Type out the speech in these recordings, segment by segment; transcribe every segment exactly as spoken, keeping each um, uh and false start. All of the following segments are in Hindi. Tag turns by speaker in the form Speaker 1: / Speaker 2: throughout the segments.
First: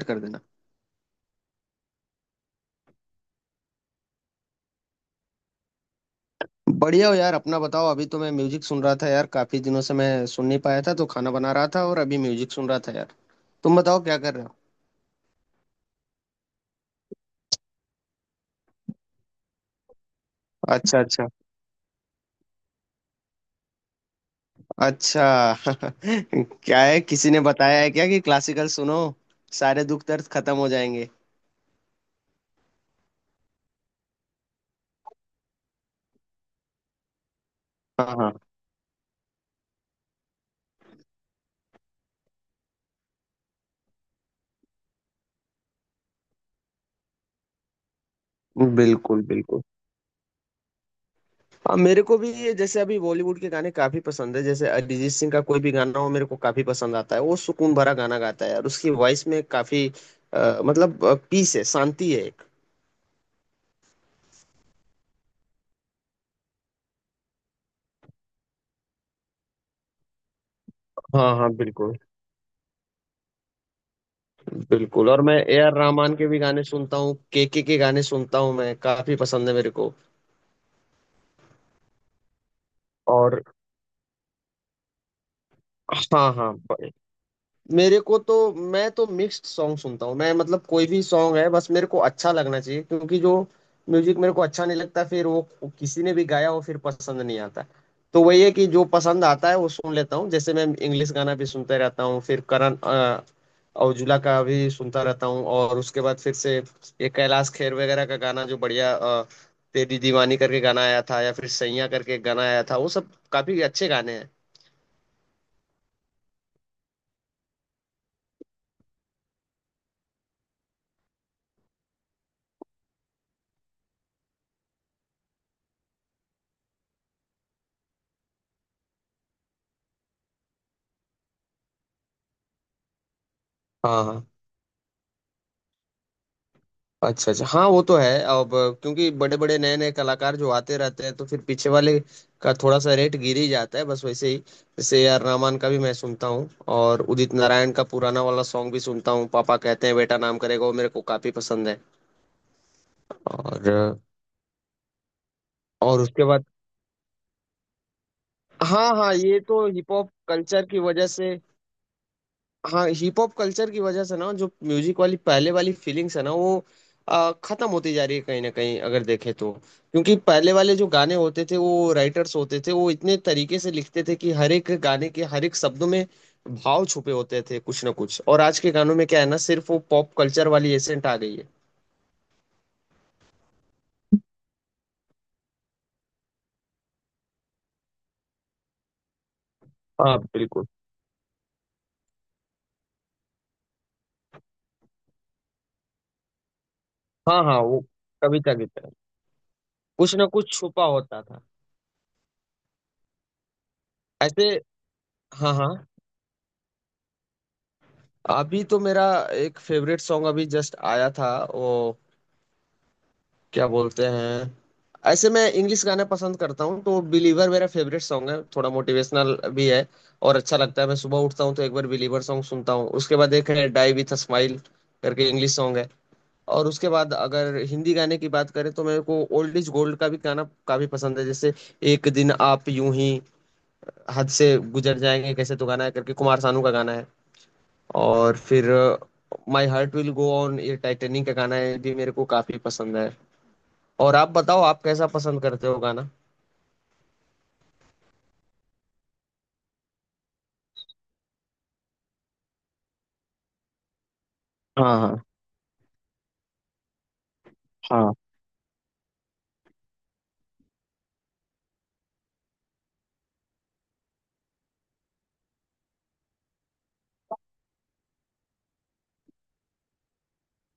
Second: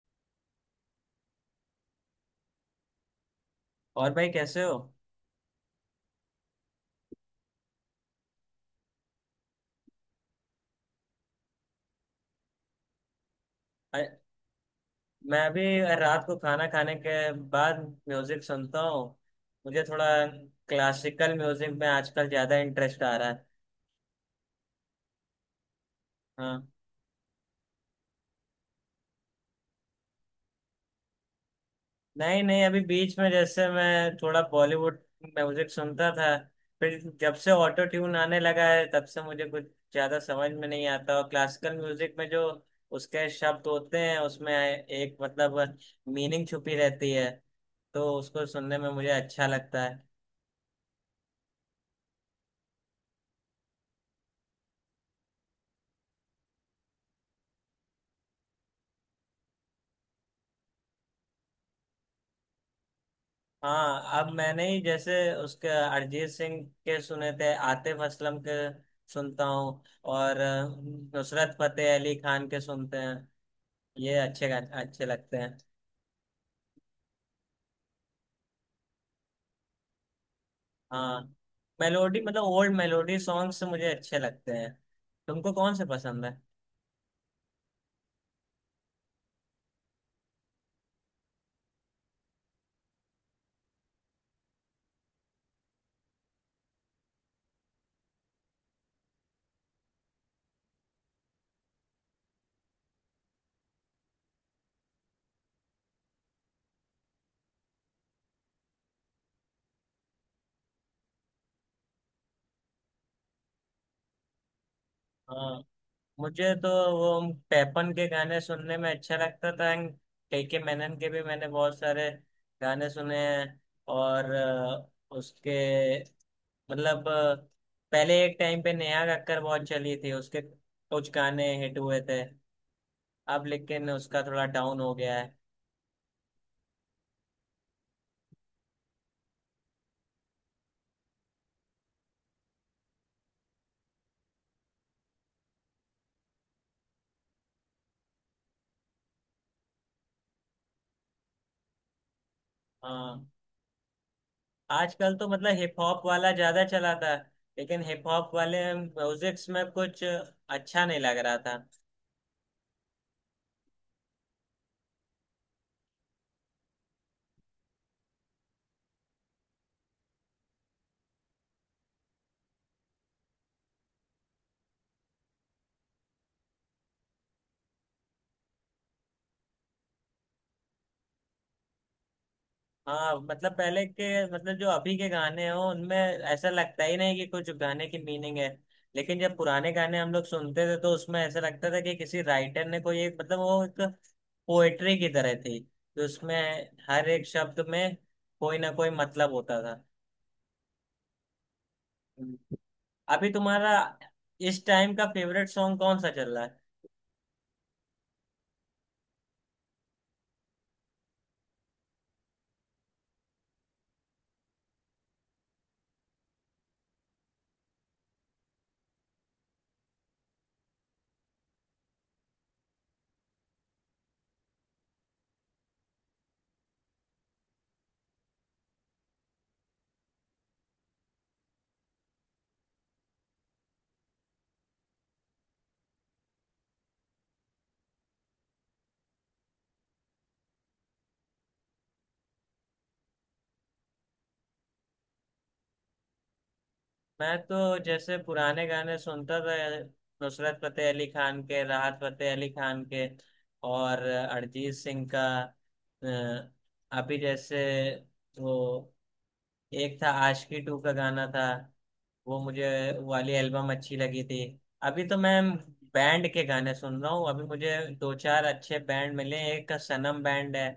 Speaker 1: start कर देना।
Speaker 2: और भाई कैसे हो?
Speaker 1: बढ़िया हो यार, अपना बताओ। अभी तो मैं म्यूजिक सुन रहा था यार, काफी दिनों से मैं सुन नहीं पाया था तो खाना बना रहा था और अभी म्यूजिक सुन रहा था यार। तुम बताओ
Speaker 2: अ-
Speaker 1: क्या कर रहे हो?
Speaker 2: मैं अभी रात को खाना खाने के बाद म्यूजिक सुनता हूँ। मुझे थोड़ा
Speaker 1: अच्छा अच्छा
Speaker 2: क्लासिकल म्यूजिक में आजकल ज्यादा इंटरेस्ट आ रहा है।
Speaker 1: अच्छा।
Speaker 2: हाँ।
Speaker 1: क्या है, किसी ने बताया है क्या कि क्लासिकल सुनो, सारे दुख दर्द खत्म हो जाएंगे?
Speaker 2: नहीं नहीं, अभी बीच में जैसे मैं थोड़ा बॉलीवुड म्यूजिक सुनता था, फिर जब से ऑटो
Speaker 1: हाँ
Speaker 2: ट्यून
Speaker 1: हाँ,
Speaker 2: आने लगा है तब से मुझे कुछ ज्यादा समझ में नहीं आता। और क्लासिकल म्यूजिक में जो उसके शब्द होते हैं उसमें एक मतलब मीनिंग छुपी रहती है, तो उसको सुनने में मुझे
Speaker 1: बिल्कुल
Speaker 2: अच्छा
Speaker 1: बिल्कुल।
Speaker 2: लगता है।
Speaker 1: हाँ, मेरे को भी ये जैसे अभी बॉलीवुड के गाने काफी पसंद है, जैसे अरिजीत सिंह का कोई भी गाना हो मेरे को काफी पसंद आता है। वो सुकून भरा गाना गाता है और उसकी वॉइस में काफी अ, मतलब पीस है, शांति है एक।
Speaker 2: हाँ। अब मैंने ही जैसे उसके अरिजीत सिंह के सुने थे, आतिफ असलम के सुनता हूँ, और अ,
Speaker 1: हाँ हाँ
Speaker 2: नुसरत फतेह
Speaker 1: बिल्कुल
Speaker 2: अली खान के सुनते हैं। ये अच्छे गा- अच्छे
Speaker 1: बिल्कुल। और
Speaker 2: लगते
Speaker 1: मैं
Speaker 2: हैं।
Speaker 1: ए आर रहमान के भी गाने सुनता हूँ, के के के गाने सुनता हूँ, मैं। काफी पसंद है मेरे को।
Speaker 2: हाँ, मेलोडी मतलब ओल्ड मेलोडी
Speaker 1: और
Speaker 2: सॉन्ग्स मुझे अच्छे लगते हैं। तुमको कौन से पसंद है?
Speaker 1: हाँ हाँ, ब- मेरे को तो, मैं तो मिक्स्ड सॉन्ग सुनता हूँ मैं। मतलब कोई भी सॉन्ग है, बस मेरे को अच्छा लगना चाहिए, क्योंकि जो म्यूजिक मेरे को अच्छा नहीं लगता फिर वो किसी ने भी गाया हो फिर पसंद नहीं आता। तो वही है कि जो पसंद आता है वो सुन लेता हूँ। जैसे मैं इंग्लिश गाना भी सुनते रहता हूँ, फिर करण अ, औजुला का भी सुनता रहता हूँ। और उसके बाद फिर से ये कैलाश खेर वगैरह का गाना, जो बढ़िया अ, तेरी दीवानी करके गाना आया था, या फिर सैया करके एक गाना आया था, वो सब काफी अच्छे गाने हैं।
Speaker 2: हाँ। मुझे तो वो पैपन के गाने सुनने में अच्छा लगता था, के मैनन के भी मैंने बहुत सारे गाने सुने हैं। और अ, उसके मतलब अ, पहले एक टाइम पे नेहा कक्कर बहुत चली थी, उसके कुछ गाने हिट हुए थे, अब लेकिन
Speaker 1: हाँ
Speaker 2: उसका
Speaker 1: हाँ
Speaker 2: थोड़ा डाउन हो गया है।
Speaker 1: अच्छा अच्छा। हाँ वो तो है अब, क्योंकि बड़े बड़े नए नए कलाकार जो आते रहते हैं तो फिर पीछे वाले का थोड़ा सा रेट गिर ही जाता है। बस वैसे ही, जैसे ए आर रहमान का भी मैं सुनता हूँ और उदित नारायण का पुराना वाला सॉन्ग भी सुनता हूँ, पापा कहते हैं बेटा नाम करेगा, वो मेरे को काफी पसंद है।
Speaker 2: हाँ।
Speaker 1: और
Speaker 2: आजकल तो मतलब हिप
Speaker 1: और
Speaker 2: हॉप
Speaker 1: उसके
Speaker 2: वाला
Speaker 1: बाद,
Speaker 2: ज्यादा चला था, लेकिन हिप हॉप वाले
Speaker 1: हाँ हाँ, ये
Speaker 2: म्यूजिक्स में
Speaker 1: तो हिप
Speaker 2: कुछ
Speaker 1: हॉप कल्चर की
Speaker 2: अच्छा नहीं
Speaker 1: वजह
Speaker 2: लग
Speaker 1: से।
Speaker 2: रहा था।
Speaker 1: हाँ हिप हॉप कल्चर की वजह से ना, जो म्यूजिक वाली पहले वाली फीलिंग्स है ना वो आ, खत्म होती जा रही है, कहीं ना कहीं अगर देखें तो। क्योंकि पहले वाले जो गाने होते थे वो राइटर्स होते थे, वो इतने तरीके से लिखते थे कि हर एक गाने के हर एक शब्दों में भाव छुपे होते थे, कुछ ना कुछ। और आज के गानों में क्या है ना, सिर्फ वो पॉप कल्चर वाली एसेंट आ गई है।
Speaker 2: हाँ मतलब पहले के मतलब जो अभी के गाने हो उनमें ऐसा लगता ही नहीं कि कुछ गाने की मीनिंग है। लेकिन जब पुराने गाने हम
Speaker 1: हाँ
Speaker 2: लोग सुनते
Speaker 1: बिल्कुल।
Speaker 2: थे तो उसमें ऐसा लगता था कि किसी राइटर ने कोई एक मतलब वो एक पोएट्री की तरह थी, तो उसमें हर एक
Speaker 1: हाँ हाँ,
Speaker 2: शब्द
Speaker 1: वो
Speaker 2: में
Speaker 1: कविता
Speaker 2: कोई
Speaker 1: की
Speaker 2: ना कोई
Speaker 1: तरह,
Speaker 2: मतलब होता था।
Speaker 1: कुछ ना कुछ छुपा होता था,
Speaker 2: अभी तुम्हारा
Speaker 1: ऐसे।
Speaker 2: इस टाइम का फेवरेट
Speaker 1: हाँ हाँ।
Speaker 2: सॉन्ग कौन सा चल रहा है?
Speaker 1: अभी तो मेरा एक फेवरेट सॉन्ग अभी जस्ट आया था, वो क्या बोलते हैं, ऐसे मैं इंग्लिश गाने पसंद करता हूँ तो बिलीवर मेरा फेवरेट सॉन्ग है, थोड़ा मोटिवेशनल भी है और अच्छा लगता है। मैं सुबह उठता हूँ तो एक बार बिलीवर सॉन्ग सुनता हूँ। उसके बाद एक है डाई विथ अ स्माइल करके इंग्लिश सॉन्ग है। और उसके बाद अगर हिंदी गाने की बात करें तो मेरे को ओल्ड इज गोल्ड का भी गाना काफी पसंद है, जैसे एक दिन आप यूं ही हद से गुजर जाएंगे कैसे, तो गाना है करके, कुमार सानू का गाना है। और फिर my heart will go on, ये टाइटेनिक का गाना है, भी मेरे को काफी पसंद है। और आप बताओ, आप कैसा पसंद करते हो गाना?
Speaker 2: मैं तो जैसे पुराने गाने सुनता था, नुसरत फतेह अली खान के, राहत फतेह अली खान के, और अरिजीत
Speaker 1: हाँ
Speaker 2: सिंह
Speaker 1: हाँ
Speaker 2: का। अ, अभी जैसे
Speaker 1: हाँ
Speaker 2: वो एक था आशिकी टू का गाना था, वो मुझे वो वाली एल्बम अच्छी लगी थी। अभी तो मैं बैंड के गाने सुन रहा हूँ, अभी मुझे दो चार अच्छे बैंड मिले, एक का सनम बैंड है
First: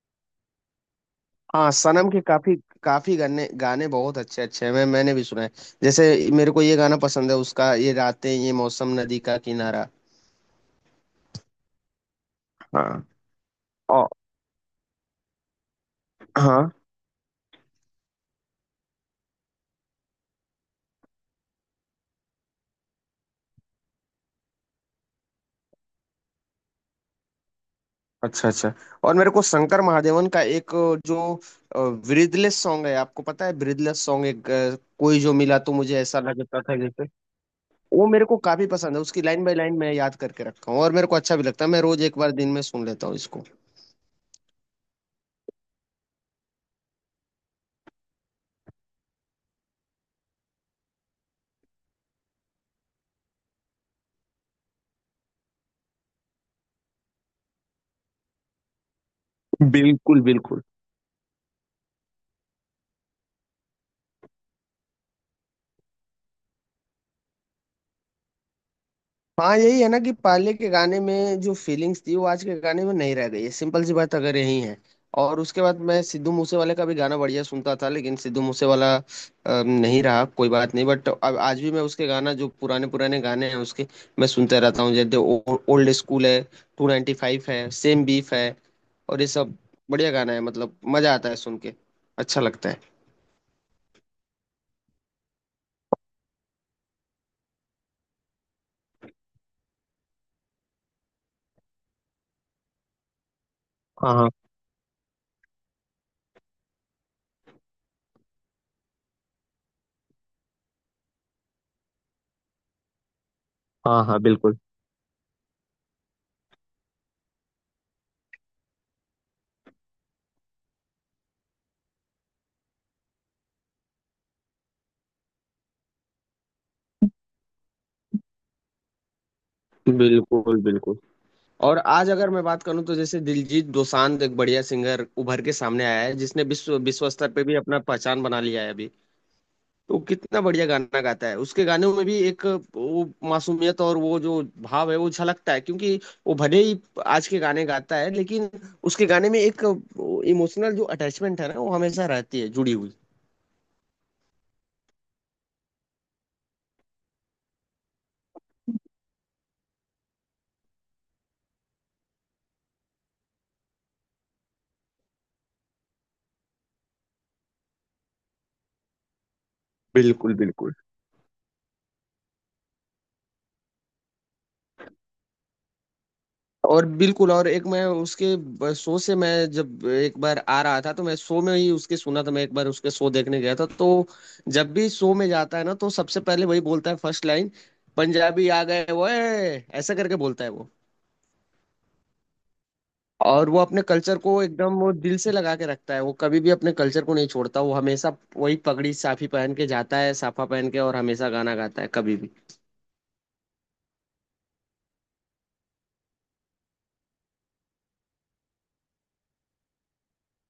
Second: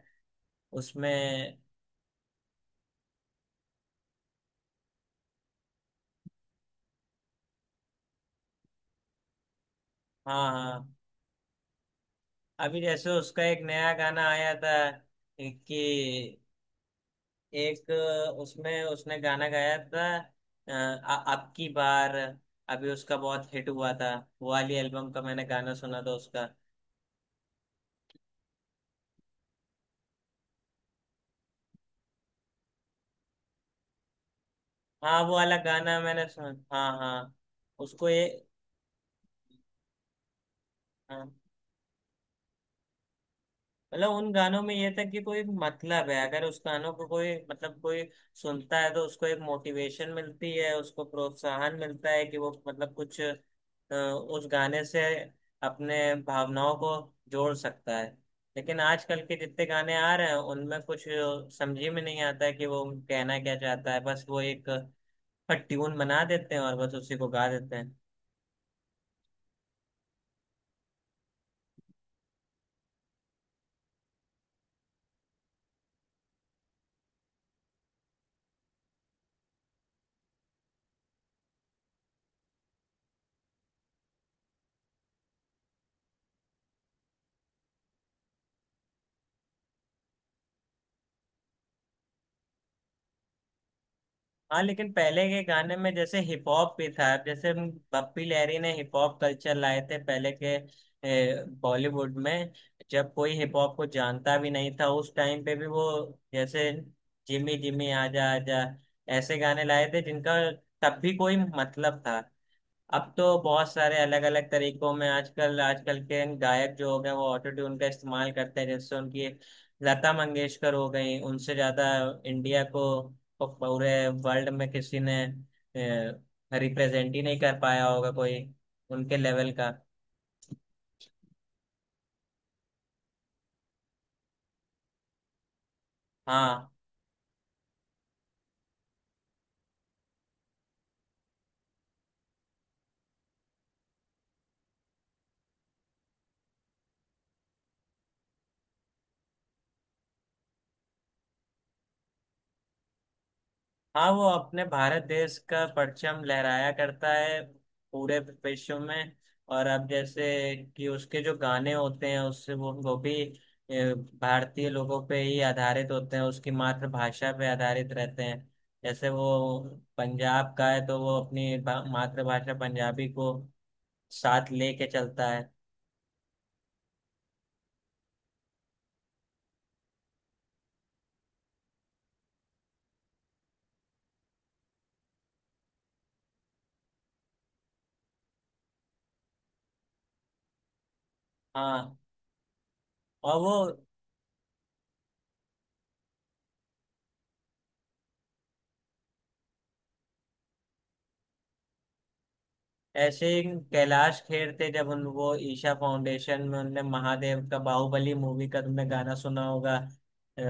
Speaker 2: उसमें।
Speaker 1: हाँ, सनम के काफी काफी गाने, गाने बहुत अच्छे अच्छे हैं। मैं मैंने भी सुना है। जैसे मेरे को ये गाना पसंद है उसका, ये रातें ये मौसम नदी का किनारा।
Speaker 2: हाँ हाँ। अभी
Speaker 1: हाँ,
Speaker 2: जैसे उसका एक नया
Speaker 1: और,
Speaker 2: गाना आया था कि
Speaker 1: हाँ
Speaker 2: एक उसमें उसने गाना गाया था, अ, आ, अब की बार, अभी उसका बहुत हिट हुआ था, वो वाली एल्बम का मैंने गाना सुना था उसका।
Speaker 1: अच्छा अच्छा। और मेरे को शंकर महादेवन का एक जो ब्रीदलेस सॉन्ग है, आपको पता है ब्रीदलेस सॉन्ग, एक अ, कोई
Speaker 2: हाँ
Speaker 1: जो
Speaker 2: वो वाला
Speaker 1: मिला, तो मुझे
Speaker 2: गाना
Speaker 1: ऐसा
Speaker 2: मैंने सुना,
Speaker 1: लगता
Speaker 2: हाँ
Speaker 1: था,
Speaker 2: हाँ,
Speaker 1: वो
Speaker 2: उसको ये।
Speaker 1: मेरे को काफी पसंद है। उसकी लाइन बाय लाइन मैं याद करके रखा हूँ और मेरे को
Speaker 2: हाँ
Speaker 1: अच्छा भी लगता है। मैं रोज एक बार दिन में सुन लेता हूँ इसको।
Speaker 2: मतलब उन गानों में ये था कि कोई मतलब है, अगर उस गानों को कोई मतलब कोई सुनता है तो उसको एक मोटिवेशन मिलती है, उसको प्रोत्साहन मिलता है कि वो मतलब कुछ अ, उस गाने से अपने भावनाओं को जोड़ सकता है। लेकिन आजकल के जितने गाने आ
Speaker 1: बिल्कुल
Speaker 2: रहे हैं
Speaker 1: बिल्कुल।
Speaker 2: उनमें कुछ समझ ही में नहीं आता है कि वो कहना क्या चाहता है, बस वो एक ट्यून बना देते हैं और बस उसी को गा देते हैं।
Speaker 1: हाँ यही है ना, कि पहले के गाने में जो फीलिंग्स थी वो आज के गाने में नहीं रह गई है, सिंपल सी बात अगर यही है। और उसके बाद मैं सिद्धू मूसेवाले का भी गाना बढ़िया सुनता था, लेकिन सिद्धू मूसेवाला अ, नहीं रहा, कोई बात नहीं, बट अब आज भी मैं उसके गाना, जो पुराने पुराने गाने हैं उसके, मैं सुनते रहता हूँ। जैसे ओल्ड स्कूल है, टू नाइन्टी फाइव है, सेम बीफ है, और ये सब बढ़िया गाना है। मतलब मजा आता है सुन के, अच्छा लगता है।
Speaker 2: हाँ लेकिन पहले के गाने में जैसे हिप हॉप भी था। अब जैसे हम पप्पी लहरी ने हिप हॉप कल्चर लाए थे पहले के बॉलीवुड में, जब कोई हिप हॉप को
Speaker 1: हाँ हाँ
Speaker 2: जानता भी नहीं था उस टाइम पे भी वो जैसे जिमी जिमी आजा आजा ऐसे गाने लाए थे जिनका तब भी कोई मतलब था। अब तो बहुत सारे
Speaker 1: हाँ हाँ
Speaker 2: अलग अलग
Speaker 1: बिल्कुल
Speaker 2: तरीकों में आजकल आजकल के गायक जो हो गए वो ऑटो ट्यून का इस्तेमाल करते हैं। जैसे उनकी लता मंगेशकर हो गई, उनसे ज्यादा इंडिया को को पूरे वर्ल्ड में किसी ने रिप्रेजेंट ही नहीं कर पाया होगा कोई उनके लेवल का।
Speaker 1: बिल्कुल बिल्कुल। और आज अगर मैं बात करूं तो, जैसे दिलजीत दोसांझ, एक बढ़िया सिंगर उभर के सामने आया है, जिसने
Speaker 2: हाँ
Speaker 1: विश्व विश्व स्तर पे भी अपना पहचान बना लिया है अभी। तो वो कितना बढ़िया गाना गाता है। उसके गानों में भी एक, वो मासूमियत और वो जो भाव है वो झलकता है, क्योंकि वो भले ही आज के गाने गाता है लेकिन उसके गाने में एक इमोशनल जो अटैचमेंट है ना, वो हमेशा रहती है जुड़ी हुई।
Speaker 2: हाँ। वो अपने भारत देश का परचम लहराया करता है पूरे विश्व में। और अब जैसे कि उसके जो गाने होते हैं उससे वो वो भी ए, भारतीय लोगों पे ही आधारित होते हैं, उसकी मातृभाषा पे आधारित रहते हैं। जैसे वो
Speaker 1: बिल्कुल
Speaker 2: पंजाब का
Speaker 1: बिल्कुल।
Speaker 2: है तो वो अपनी भा- मातृभाषा पंजाबी को साथ लेके चलता है।
Speaker 1: और बिल्कुल। और एक, मैं उसके ब- शो से, मैं जब एक बार आ रहा था, तो मैं शो में ही उसके सुना था। मैं एक बार उसके शो देखने गया था, तो जब भी शो में जाता है ना तो सबसे पहले वही बोलता है फर्स्ट लाइन, पंजाबी आ गए, वो ऐसा करके बोलता है वो।
Speaker 2: हाँ, और
Speaker 1: और
Speaker 2: वो
Speaker 1: वो अपने कल्चर को एकदम, वो दिल से लगा के रखता है। वो कभी भी अपने कल्चर को नहीं छोड़ता। वो हमेशा वही पगड़ी साफी पहन के जाता है, साफा पहन के, और हमेशा गाना गाता है कभी भी।
Speaker 2: ऐसे ही कैलाश खेर थे, जब उन वो ईशा फाउंडेशन में उनने महादेव का बाहुबली मूवी का तुमने गाना सुना होगा, अ,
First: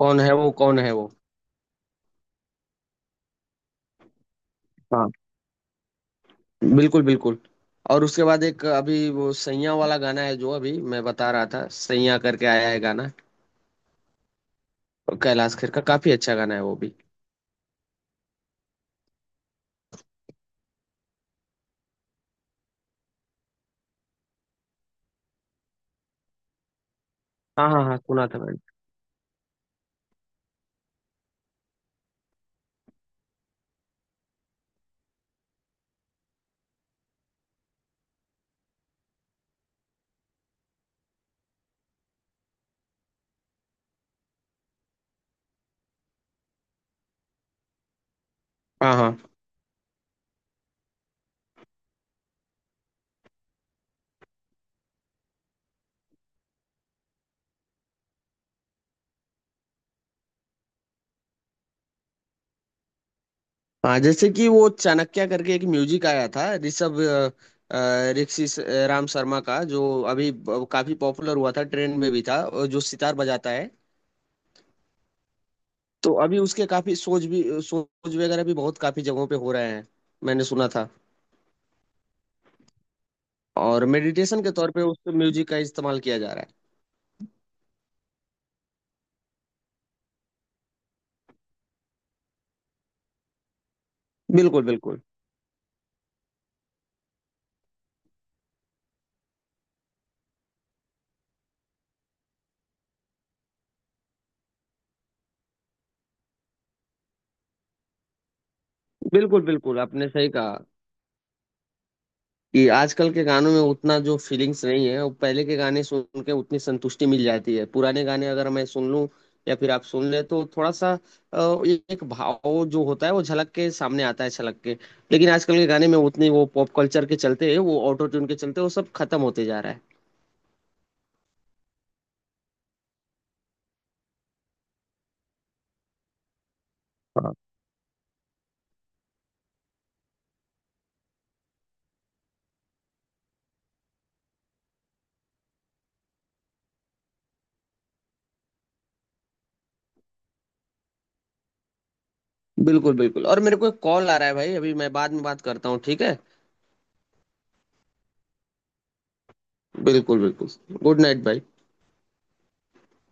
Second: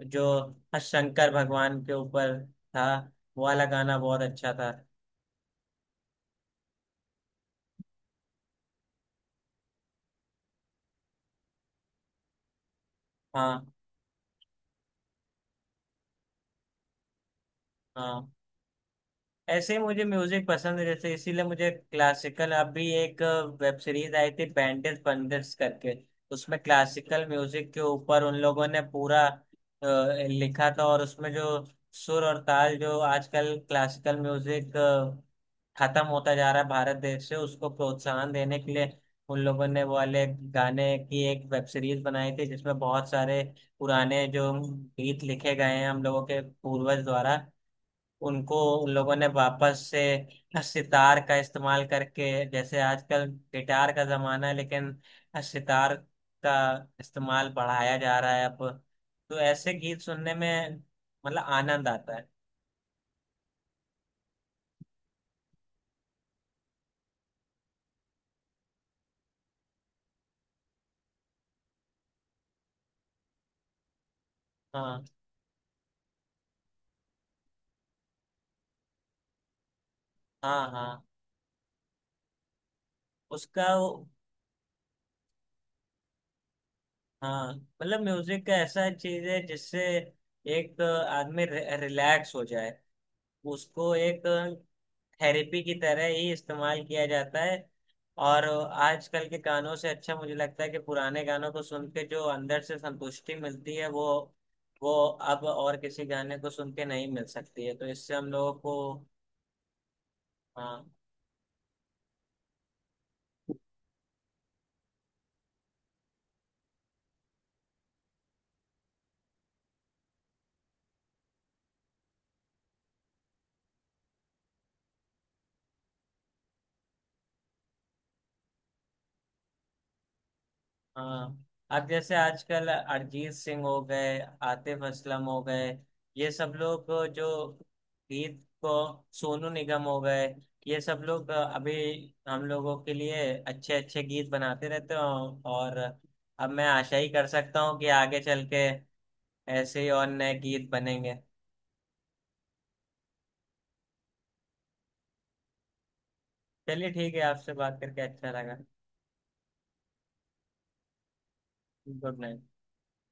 Speaker 1: कौन
Speaker 2: जो
Speaker 1: है वो, कौन है वो?
Speaker 2: शंकर भगवान के ऊपर था, वो वाला गाना बहुत अच्छा था।
Speaker 1: बिल्कुल बिल्कुल। और उसके बाद एक अभी वो सैया वाला गाना है जो अभी मैं बता रहा था, सैया करके आया है गाना।
Speaker 2: हाँ
Speaker 1: कैलाश खेर का काफी अच्छा गाना है वो भी।
Speaker 2: हाँ। ऐसे ही मुझे म्यूजिक पसंद है, जैसे इसीलिए मुझे क्लासिकल अभी एक वेब सीरीज आई थी बैंडिट पंडिट्स करके, उसमें क्लासिकल
Speaker 1: हाँ
Speaker 2: म्यूजिक के
Speaker 1: हाँ हाँ
Speaker 2: ऊपर
Speaker 1: सुना
Speaker 2: उन
Speaker 1: था मैंने।
Speaker 2: लोगों ने पूरा अ, लिखा था। और उसमें जो सुर और ताल जो आजकल क्लासिकल म्यूजिक खत्म होता जा रहा है भारत देश से, उसको प्रोत्साहन देने के लिए उन लोगों ने वो वाले गाने की एक वेब सीरीज बनाई थी, जिसमें बहुत सारे पुराने जो गीत लिखे गए हैं हम लोगों के पूर्वज द्वारा उनको उन
Speaker 1: हाँ
Speaker 2: लोगों
Speaker 1: हाँ।
Speaker 2: ने वापस से सितार का इस्तेमाल करके, जैसे आजकल गिटार का जमाना है लेकिन सितार का इस्तेमाल बढ़ाया जा रहा है अब। तो ऐसे गीत सुनने में मतलब आनंद आता है।
Speaker 1: हाँ, जैसे कि वो चाणक्य करके एक म्यूजिक आया था, ऋषभ अ, अ, ऋषि स- राम शर्मा का, जो अभी ब- काफी पॉपुलर हुआ था, ट्रेंड में भी था, और जो सितार बजाता है।
Speaker 2: हाँ
Speaker 1: तो अभी उसके काफी सोच भी, सोच वगैरह भी बहुत काफी जगहों पे हो रहे हैं, मैंने
Speaker 2: हाँ
Speaker 1: सुना था।
Speaker 2: हाँ। उसका
Speaker 1: और
Speaker 2: वो-
Speaker 1: मेडिटेशन के तौर पे उस म्यूजिक का इस्तेमाल किया जा रहा है।
Speaker 2: हाँ मतलब म्यूजिक का ऐसा चीज है जिससे एक आदमी रिलैक्स हो जाए, उसको एक
Speaker 1: बिल्कुल बिल्कुल।
Speaker 2: थेरेपी की तरह ही इस्तेमाल किया जाता है। और आजकल के गानों से अच्छा मुझे लगता है कि पुराने गानों को सुन के जो अंदर से संतुष्टि मिलती है वो वो अब और किसी गाने को सुन के नहीं मिल सकती है, तो इससे हम लोगों को।
Speaker 1: बिल्कुल बिल्कुल, आपने सही कहा,
Speaker 2: हाँ
Speaker 1: कि आजकल के गानों में उतना जो फीलिंग्स नहीं है, वो पहले के गाने सुन के उतनी संतुष्टि मिल जाती है। पुराने गाने अगर मैं सुन लूं या फिर आप सुन ले, तो थोड़ा सा अ, एक भाव जो होता है वो झलक के सामने आता है, छलक के। लेकिन आजकल के गाने में उतनी, वो पॉप कल्चर के चलते, वो ऑटो ट्यून के चलते, वो सब खत्म होते जा रहा है।
Speaker 2: हाँ। अब जैसे आजकल अरिजीत सिंह हो गए, आतिफ असलम हो गए, ये सब लोग जो
Speaker 1: हाँ
Speaker 2: गीत को सोनू निगम हो गए, ये सब लोग अभी हम लोगों के लिए अच्छे अच्छे गीत बनाते रहते हैं। और अब मैं आशा ही कर सकता हूँ कि आगे चल के ऐसे ही और नए गीत बनेंगे।
Speaker 1: बिल्कुल बिल्कुल। और मेरे को एक कॉल आ रहा है भाई, अभी मैं बाद में बात करता हूँ, ठीक है?
Speaker 2: चलिए ठीक है, आपसे बात करके अच्छा लगा।
Speaker 1: बिल्कुल बिल्कुल। गुड नाइट भाई।
Speaker 2: Good night.